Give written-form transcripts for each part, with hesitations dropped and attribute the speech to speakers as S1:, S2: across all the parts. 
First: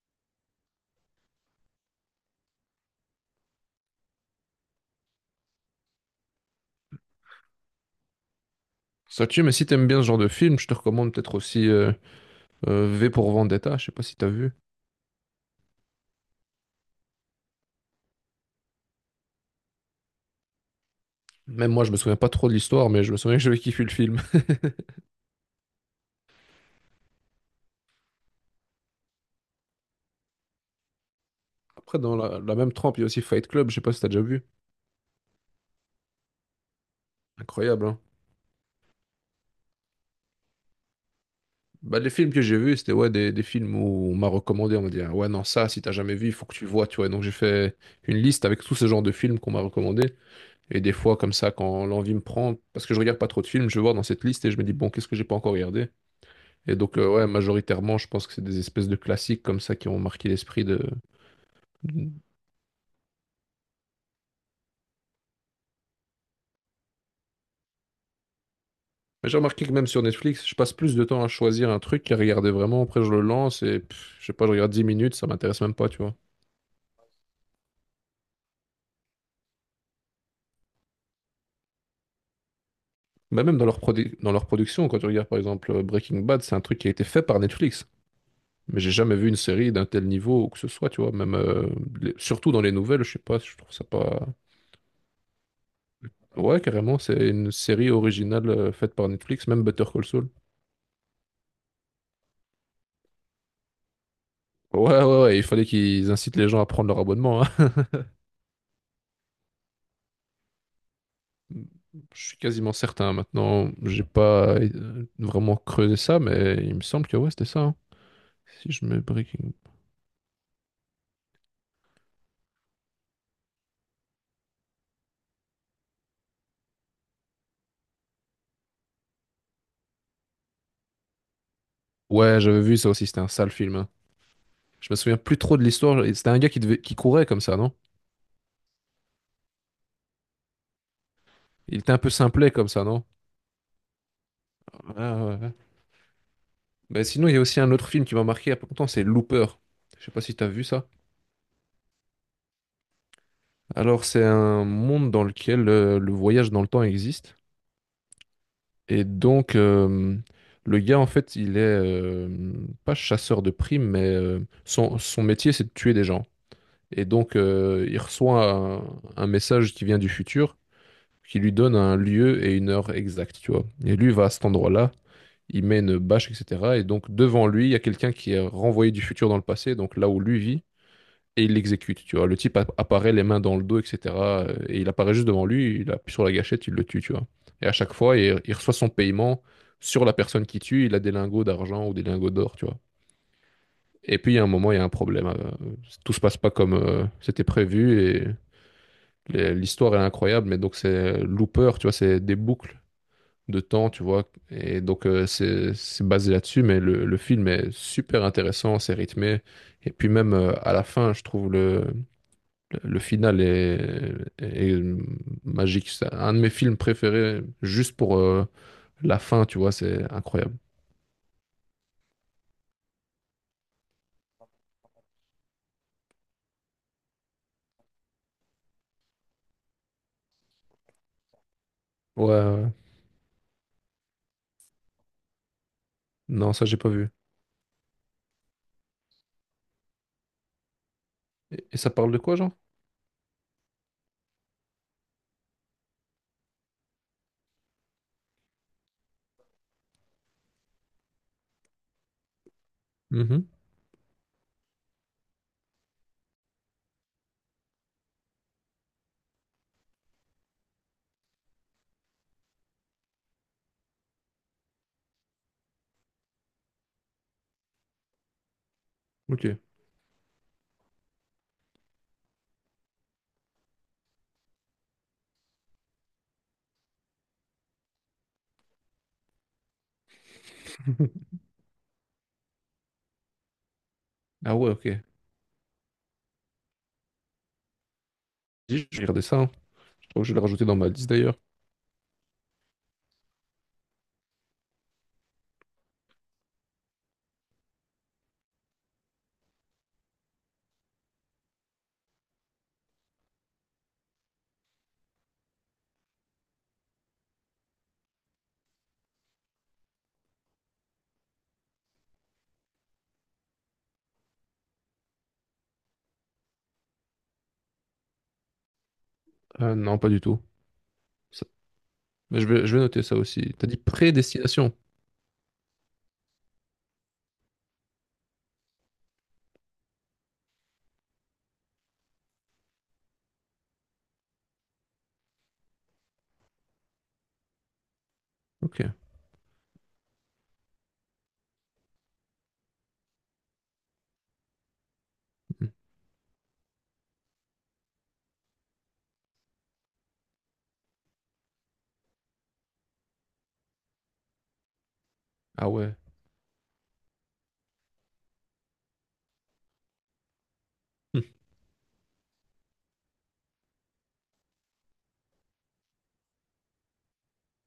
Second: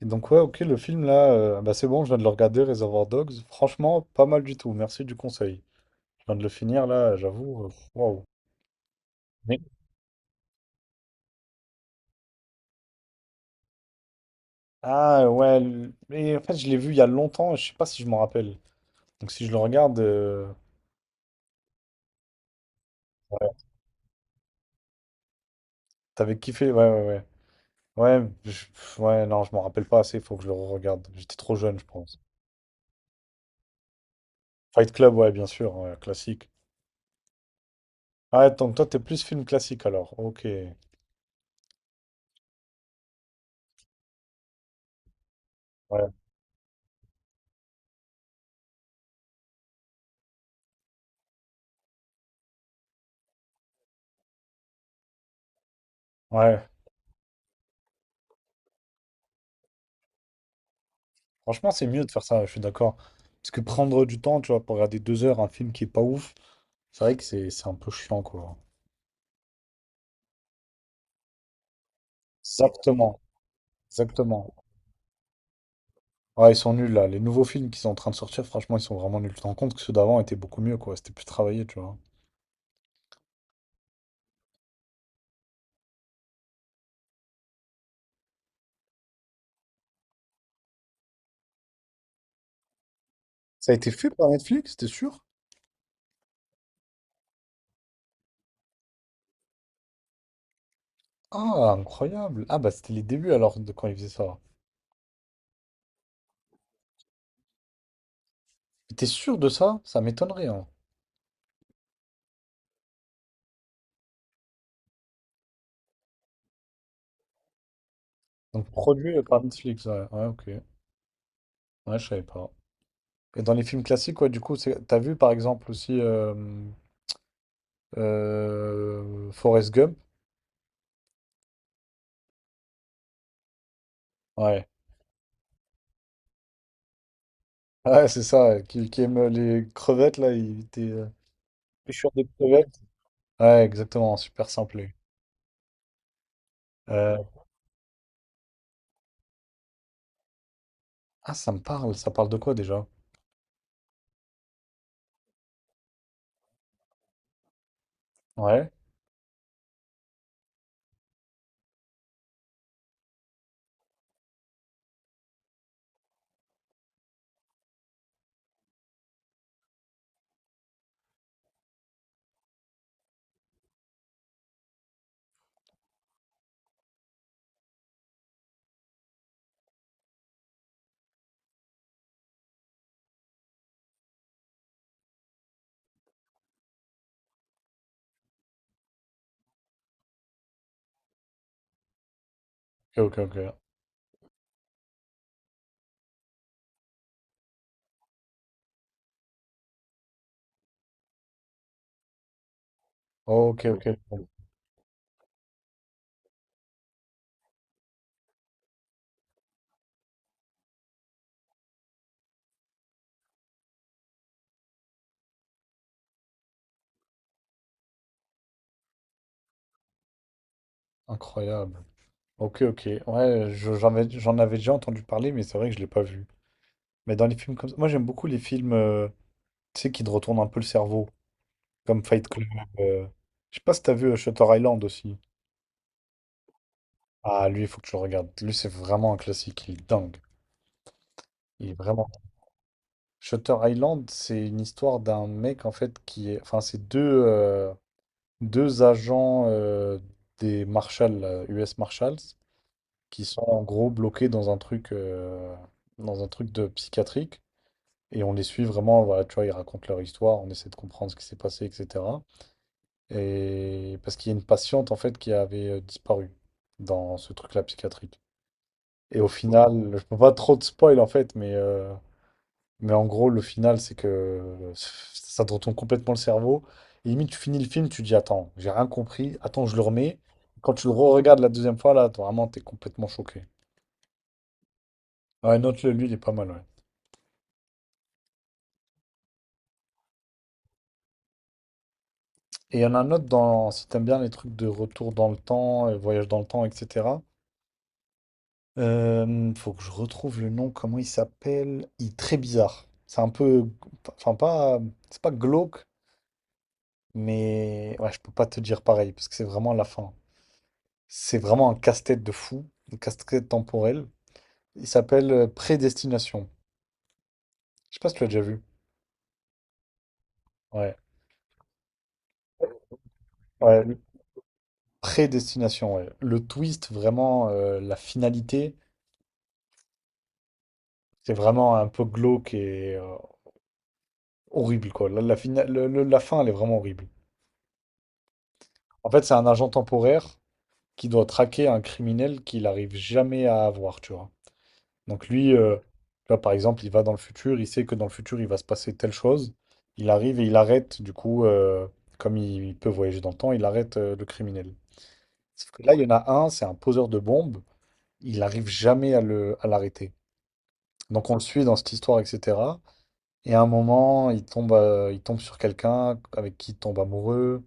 S1: Et donc ouais, ok, le film là, bah c'est bon, je viens de le regarder, Reservoir Dogs. Franchement, pas mal du tout. Merci du conseil. Je viens de le finir là, j'avoue. Waouh.
S2: Ça tue, mais si
S1: Mais-
S2: t'aimes bien ce genre de film, je te recommande peut-être aussi V pour Vendetta, je sais pas si t'as vu.
S1: Ah ouais, mais en fait, je l'ai vu il y a longtemps, je sais pas si je m'en rappelle. Donc si je le regarde,
S2: Même moi, je me souviens pas trop de l'histoire, mais je me souviens que j'avais
S1: ouais,
S2: kiffé le film.
S1: t'avais kiffé, ouais, ouais, ouais. Ouais, ouais, non, je m'en rappelle pas assez, faut que je le regarde. J'étais trop jeune, je
S2: Après, dans
S1: pense.
S2: la même trempe, il y a aussi Fight Club, je sais pas si t'as déjà vu.
S1: Fight Club, ouais, bien sûr, ouais, classique.
S2: Incroyable, hein.
S1: Ah, donc toi, t'es plus film classique alors. Ok.
S2: Bah, les films que j'ai vus, c'était ouais, des films où on m'a recommandé, on m'a dit, ah ouais, non, ça, si t'as
S1: Ouais.
S2: jamais vu, il faut que tu vois, tu vois. Et donc j'ai fait une liste avec tous ces genres de films qu'on m'a recommandés. Et des fois, comme ça, quand l'envie me prend, parce que je regarde pas trop de films, je vais voir dans cette liste et je me dis, bon, qu'est-ce que j'ai pas encore regardé?
S1: Ouais,
S2: Et donc, ouais, majoritairement, je pense que c'est des espèces de classiques comme ça qui ont marqué l'esprit de...
S1: franchement, c'est mieux de faire
S2: de-
S1: ça, je suis d'accord. Parce que prendre du temps, tu vois, pour regarder 2 heures un film qui est pas ouf, c'est vrai que c'est un peu chiant, quoi.
S2: Mais j'ai remarqué que même sur Netflix, je passe plus de temps à choisir un truc qu'à regarder vraiment. Après, je
S1: Exactement,
S2: le lance et pff, je sais pas,
S1: exactement.
S2: je regarde 10 minutes, ça m'intéresse même pas, tu vois.
S1: Ouais, ils sont nuls, là. Les nouveaux films qui sont en train de sortir, franchement, ils sont vraiment nuls. Tu te rends compte que ceux d'avant étaient beaucoup mieux, quoi. C'était plus travaillé, tu vois.
S2: Mais même dans leur dans leur production, quand tu regardes par exemple Breaking Bad, c'est un truc qui a été fait par Netflix. Mais j'ai jamais vu une série d'un tel niveau ou que ce soit, tu vois. Même, surtout dans les nouvelles, je sais pas, je
S1: Ça
S2: trouve
S1: a
S2: ça
S1: été fait
S2: pas...
S1: par Netflix, t'es sûr?
S2: Ouais, carrément, c'est une série originale faite par Netflix, même Better Call Saul.
S1: Ah, incroyable. Ah, bah, c'était les débuts, alors, de quand ils faisaient ça.
S2: Ouais, ouais, ouais, ouais, il fallait qu'ils incitent les gens à prendre leur abonnement, hein.
S1: T'es sûr de ça? Ça m'étonnerait, hein.
S2: Je suis quasiment certain. Maintenant, j'ai pas vraiment creusé ça, mais il me semble que ouais, c'était ça, hein.
S1: Donc
S2: Si je mets
S1: produit par
S2: Breaking.
S1: Netflix, ouais. Ouais, ok. Ouais, je savais pas. Et dans les films classiques, ouais, du coup, c'est, t'as vu par exemple aussi Forrest Gump?
S2: Ouais, j'avais vu ça aussi, c'était un sale film, hein.
S1: Ouais.
S2: Je me souviens plus trop de l'histoire. C'était un gars qui, devait... qui courait comme ça, non?
S1: Ouais, c'est ça, ouais, qui aime les crevettes, là, il était
S2: Il était un peu
S1: pêcheur de
S2: simplet comme
S1: crevettes.
S2: ça, non?
S1: Ouais, exactement, super simplé.
S2: Ouais, ouais, ouais. Ben,
S1: Euh,
S2: sinon, il y a aussi un autre film qui m'a marqué il y a pas longtemps, c'est Looper. Je sais pas si t'as vu ça.
S1: Ah, ça me parle, ça parle de quoi déjà?
S2: Alors, c'est un monde dans lequel le voyage dans le temps existe.
S1: Ouais.
S2: Et donc, le gars, en fait, il est pas chasseur de primes, mais son métier, c'est de tuer des gens. Et donc, il reçoit un message qui vient du futur, qui lui donne un lieu et une heure exacte, tu vois. Et lui va à cet endroit-là, il met une bâche, etc. Et donc, devant lui, il y a quelqu'un qui est renvoyé du futur dans le passé, donc là où lui vit et il l'exécute, tu vois. Le type apparaît les mains dans le dos, etc. Et il apparaît juste devant lui, il appuie sur la gâchette, il le tue, tu vois. Et à chaque fois, il reçoit son paiement sur la personne qui tue, il a des lingots d'argent ou des lingots d'or, tu vois.
S1: Ok, ok, ok.
S2: Et puis, il y a un moment, il y a un problème. Tout se passe pas comme c'était prévu et l'histoire est incroyable, mais donc c'est looper, tu vois, c'est des boucles
S1: Ok,
S2: de
S1: ok.
S2: temps, tu
S1: Bon.
S2: vois. Et donc, c'est basé là-dessus, mais le film est super intéressant, c'est rythmé. Et puis même à la fin, je trouve le final est, est magique. C'est un de mes films préférés, juste pour la fin, tu vois, c'est incroyable.
S1: Incroyable. Ok, ok. Ouais, j'en avais déjà entendu parler, mais c'est vrai que je l'ai pas vu. Mais dans les films comme ça, moi j'aime beaucoup les films, tu sais, qui te retournent un peu le cerveau, comme
S2: Ouais,
S1: Fight Club.
S2: ouais.
S1: euh, Je sais pas si t'as vu Shutter Island aussi.
S2: Non, ça, j'ai pas vu.
S1: Ah, lui, il faut que tu le regardes. Lui, c'est vraiment un classique, il est dingue. Il est
S2: Et ça
S1: vraiment.
S2: parle de quoi, genre?
S1: Shutter Island, c'est une histoire d'un mec, en fait, qui est. Enfin, c'est euh, deux agents des Marshals, US Marshals, qui sont
S2: Mhm.
S1: en gros bloqués dans un truc de psychiatrique. Et on les suit vraiment, voilà, tu vois, ils racontent leur histoire, on essaie de comprendre ce qui s'est passé, etc. Et parce qu'il y a une patiente en fait qui avait disparu dans ce truc-là psychiatrique. Et au
S2: Ok.
S1: final, je peux pas trop de spoil en fait, mais en gros, le final, c'est que ça te retourne complètement le cerveau. Et limite, tu finis le film, tu dis, attends, j'ai rien compris, attends, je le remets. Quand tu le re-regardes la deuxième fois, là, vraiment, t'es complètement choqué.
S2: Ah ouais, ok.
S1: Ouais, note-le, lui, il est pas mal, ouais.
S2: Dis, je vais regarder ça, hein. Je crois que je vais le rajouter dans ma liste d'ailleurs.
S1: Et il y en a un autre dans, si t'aimes bien les trucs de retour dans le temps, voyage dans le temps, etc. Faut que je retrouve le nom, comment il s'appelle? Il est très bizarre. C'est un peu, enfin pas, c'est pas glauque, mais ouais, je peux pas te dire pareil parce que c'est vraiment la fin. C'est vraiment un casse-tête de fou, un casse-tête temporel. Il s'appelle Prédestination. Je sais pas si tu l'as déjà vu.
S2: Non, pas du tout.
S1: Ouais,
S2: Ça- Mais je vais noter ça aussi. T'as dit
S1: ouais,
S2: prédestination.
S1: Prédestination. Ouais. Le twist, vraiment la finalité, c'est vraiment un peu glauque et horrible quoi. La fin, elle est vraiment horrible.
S2: Ok.
S1: En fait, c'est un agent temporaire qui doit traquer un criminel qu'il n'arrive jamais à avoir, tu vois. Donc lui,
S2: Mhm.
S1: tu vois, par exemple, il va dans le futur, il sait que dans le futur, il va se passer telle chose. Il arrive et il arrête, du coup, comme il peut voyager dans le temps, il arrête le criminel.
S2: Ah
S1: Sauf que là,
S2: ouais.
S1: il y en a un, c'est un poseur de bombes, il n'arrive jamais à l'arrêter.
S2: Hmm.
S1: Donc on le suit dans cette histoire, etc. Et à un moment, il tombe sur quelqu'un avec qui il tombe amoureux.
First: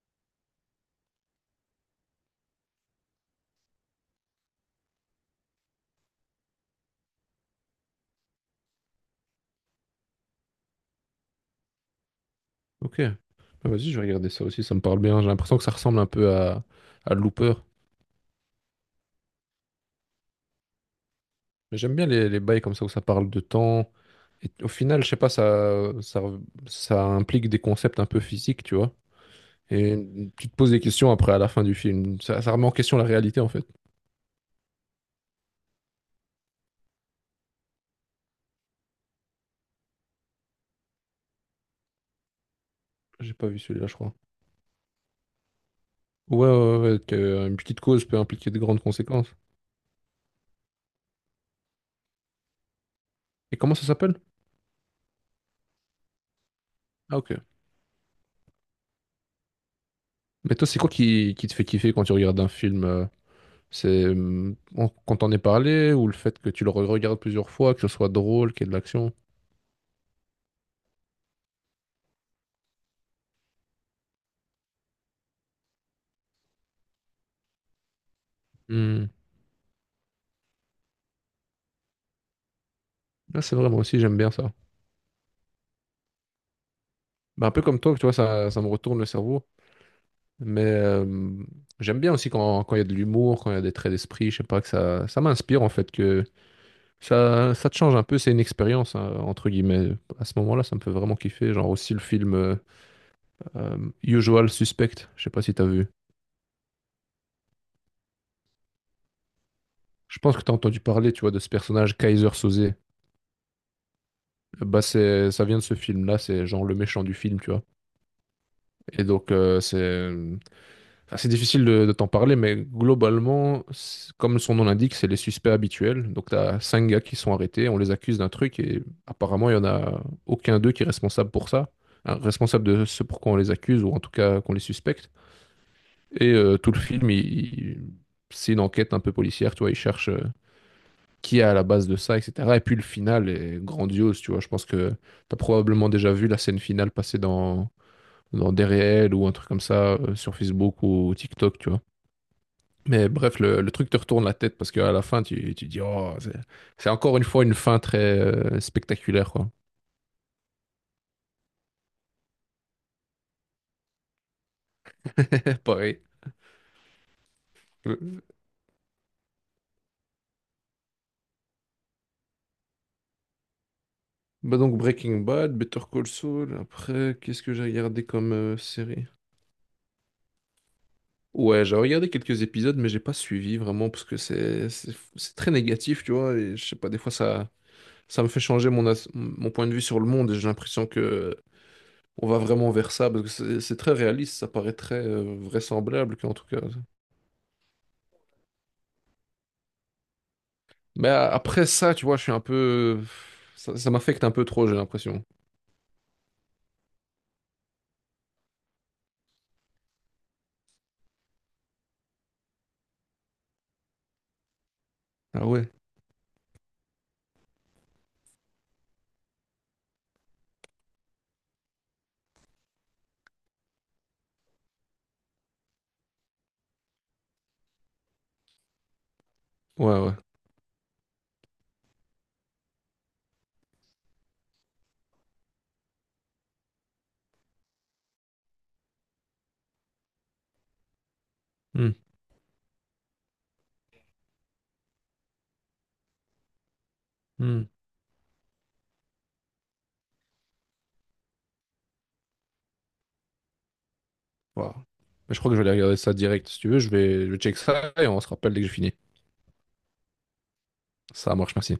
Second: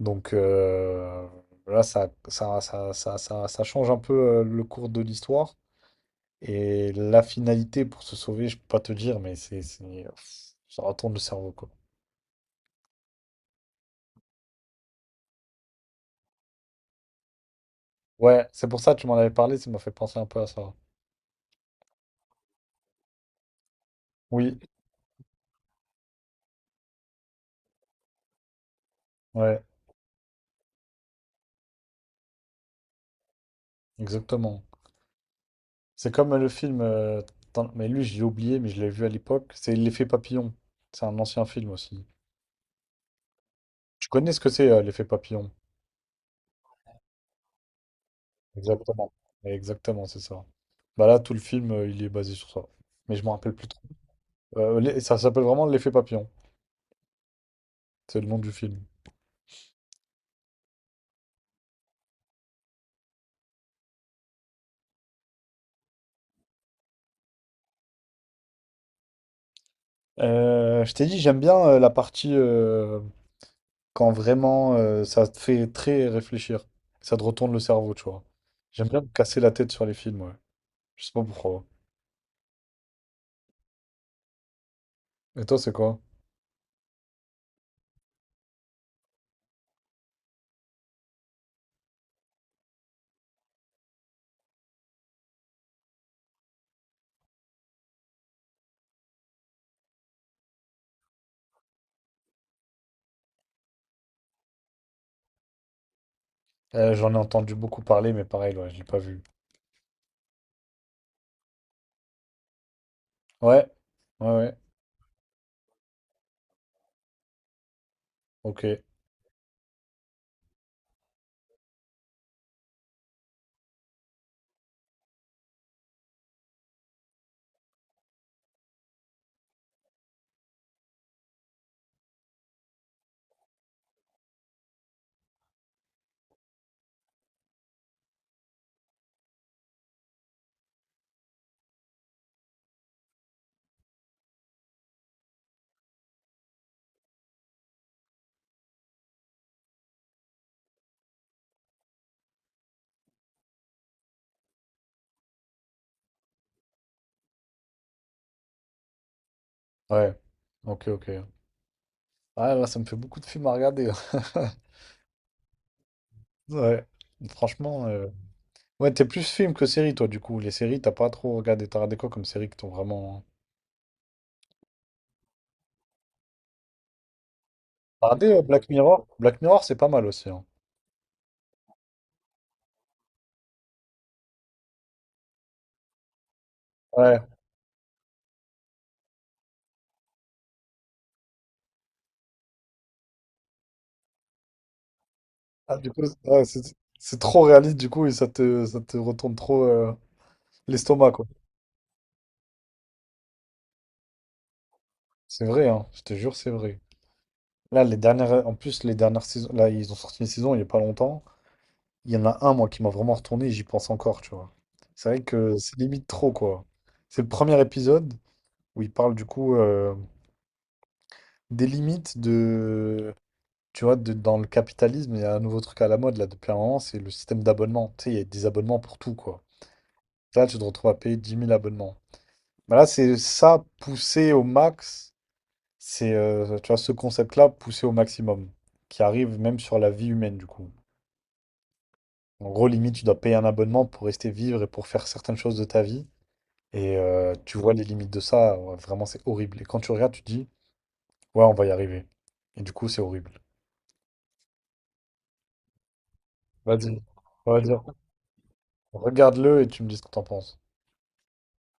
S1: Donc là, ça change un peu le cours de l'histoire. Et la finalité pour se sauver, je peux pas te dire, mais ça retourne le cerveau, quoi.
S2: Ok. Bah, vas-y, je vais regarder ça aussi. Ça me parle bien. J'ai l'impression que ça ressemble un peu à Looper.
S1: Ouais, c'est pour ça que tu m'en avais parlé, ça m'a fait penser un peu à ça.
S2: Mais j'aime bien les bails comme ça où ça parle de temps. Et
S1: Oui,
S2: au final, je sais pas, ça implique des concepts un peu physiques, tu vois.
S1: ouais,
S2: Et tu te poses des questions après à la fin du film. Ça remet en question la réalité, en fait.
S1: exactement. C'est comme le film, mais lui, j'ai oublié, mais je l'ai vu à l'époque. C'est L'effet papillon. C'est un ancien film aussi.
S2: J'ai pas vu celui-là, je
S1: Tu
S2: crois.
S1: connais ce que c'est, l'effet papillon?
S2: Ouais, ouais, ouais, qu'une petite cause peut impliquer de grandes
S1: Exactement.
S2: conséquences.
S1: Exactement, c'est ça. Bah là, tout le film, il est basé sur ça. Mais je me rappelle
S2: Et
S1: plus.
S2: comment ça s'appelle?
S1: Ça s'appelle vraiment L'effet papillon.
S2: Ah, ok.
S1: C'est le nom du film.
S2: Mais toi, c'est quoi qui te fait kiffer quand tu regardes un film? C'est quand t'en est parlé ou le fait que tu le regardes plusieurs fois, que ce soit drôle, qu'il y ait de l'action?
S1: Je t'ai dit, j'aime bien la partie quand vraiment ça te fait très réfléchir. Ça te retourne le cerveau, tu vois. J'aime bien me
S2: Hmm.
S1: casser la tête sur les films, ouais. Je sais pas pourquoi.
S2: Ah, c'est vrai, moi aussi, j'aime bien ça.
S1: Et toi, c'est quoi?
S2: Bah, un peu comme toi, tu vois, ça me retourne le cerveau. Mais j'aime bien aussi quand, quand il y a de l'humour, quand il y a des traits d'esprit, je sais pas, que ça m'inspire en fait, que ça te change un peu, c'est une expérience, hein, entre guillemets. À ce moment-là, ça me fait vraiment kiffer. Genre aussi le film euh, Usual Suspect, je sais pas si t'as vu.
S1: J'en ai entendu beaucoup parler, mais pareil, ouais, je l'ai pas vu.
S2: Je pense que t'as entendu parler, tu vois, de ce personnage Kaiser Soze.
S1: Ouais, ouais, ouais.
S2: Bah c'est, ça vient de ce film-là, c'est genre le méchant du film, tu vois.
S1: Ok,
S2: Et donc enfin, c'est difficile de t'en parler, mais globalement, c'est- comme son nom l'indique, c'est les suspects habituels. Donc, tu as cinq gars qui sont arrêtés, on les accuse d'un truc, et apparemment, il n'y en a aucun d'eux qui est responsable pour ça, hein, responsable de ce pourquoi on les accuse, ou en tout cas qu'on les suspecte. Et tout le film, il- c'est une enquête un peu policière, tu vois, il cherche qui est à la base de ça, etc. Et puis, le final est grandiose, tu vois. Je pense que tu as probablement déjà vu la scène finale passer dans des réels ou un truc comme ça, sur Facebook ou TikTok, tu vois. Mais bref, le truc te retourne la tête parce qu'à la fin, tu dis, oh, c'est encore une fois une fin très spectaculaire, quoi.
S1: ouais. Ok, ok. Ah, là, ça me fait beaucoup de films à regarder.
S2: C'est pareil.
S1: Ouais. Franchement,
S2: Euh,
S1: ouais, t'es plus film que série, toi, du coup. Les séries, t'as pas trop regardé. T'as regardé quoi comme série qui t'ont vraiment.
S2: Bah donc Breaking Bad, Better Call Saul, après, qu'est-ce que j'ai regardé
S1: Regardez
S2: comme
S1: Black Mirror.
S2: série?
S1: Black Mirror, c'est pas mal aussi, hein.
S2: Ouais, j'ai regardé quelques épisodes, mais j'ai pas suivi vraiment parce que c'est très négatif, tu vois, et je sais pas, des fois
S1: Ouais.
S2: ça me fait changer mon mon point de vue sur le monde et j'ai l'impression que on va vraiment vers ça parce que c'est très réaliste, ça paraît très
S1: Ah, du coup,
S2: vraisemblable
S1: c'est
S2: qu'en
S1: ouais,
S2: tout cas
S1: c'est trop réaliste, du coup, et ça te retourne trop
S2: mais
S1: l'estomac, quoi.
S2: après ça, tu vois, je suis un peu. Ça m'affecte un peu trop, j'ai l'impression.
S1: C'est vrai, hein, je te jure, c'est vrai. Là, les dernières, en plus, les dernières saisons, là, ils ont sorti une saison il n'y a pas longtemps. Il y en a un, moi, qui m'a vraiment retourné et j'y pense encore, tu vois. C'est vrai
S2: Ah
S1: que
S2: ouais?
S1: c'est limite trop, quoi. C'est le premier épisode où il parle, du coup, des limites de. Tu vois, dans le capitalisme, il y a un nouveau truc à la mode, là, depuis un moment, c'est le système d'abonnement. Tu sais, il y a des abonnements pour tout, quoi.
S2: Ouais, ouais.
S1: Là, tu te retrouves à payer 10 000 abonnements. Bah là, c'est ça poussé au max. Tu vois, ce concept-là poussé au maximum, qui arrive même sur la vie humaine, du coup.
S2: Hmm,
S1: En gros, limite, tu dois payer un abonnement pour rester vivre et pour faire certaines choses de ta vie. Et tu
S2: hmm.
S1: vois les limites de ça, ouais, vraiment, c'est horrible. Et quand tu regardes, tu te dis, ouais, on va y arriver. Et du coup, c'est horrible.
S2: Wow. Mais je crois que je vais aller regarder ça direct. Si tu veux,
S1: Vas-y,
S2: je vais
S1: on
S2: check
S1: va dire,
S2: ça et on se rappelle dès que j'ai fini.
S1: regarde-le et tu me dis ce que t'en penses.
S2: Ça marche, merci.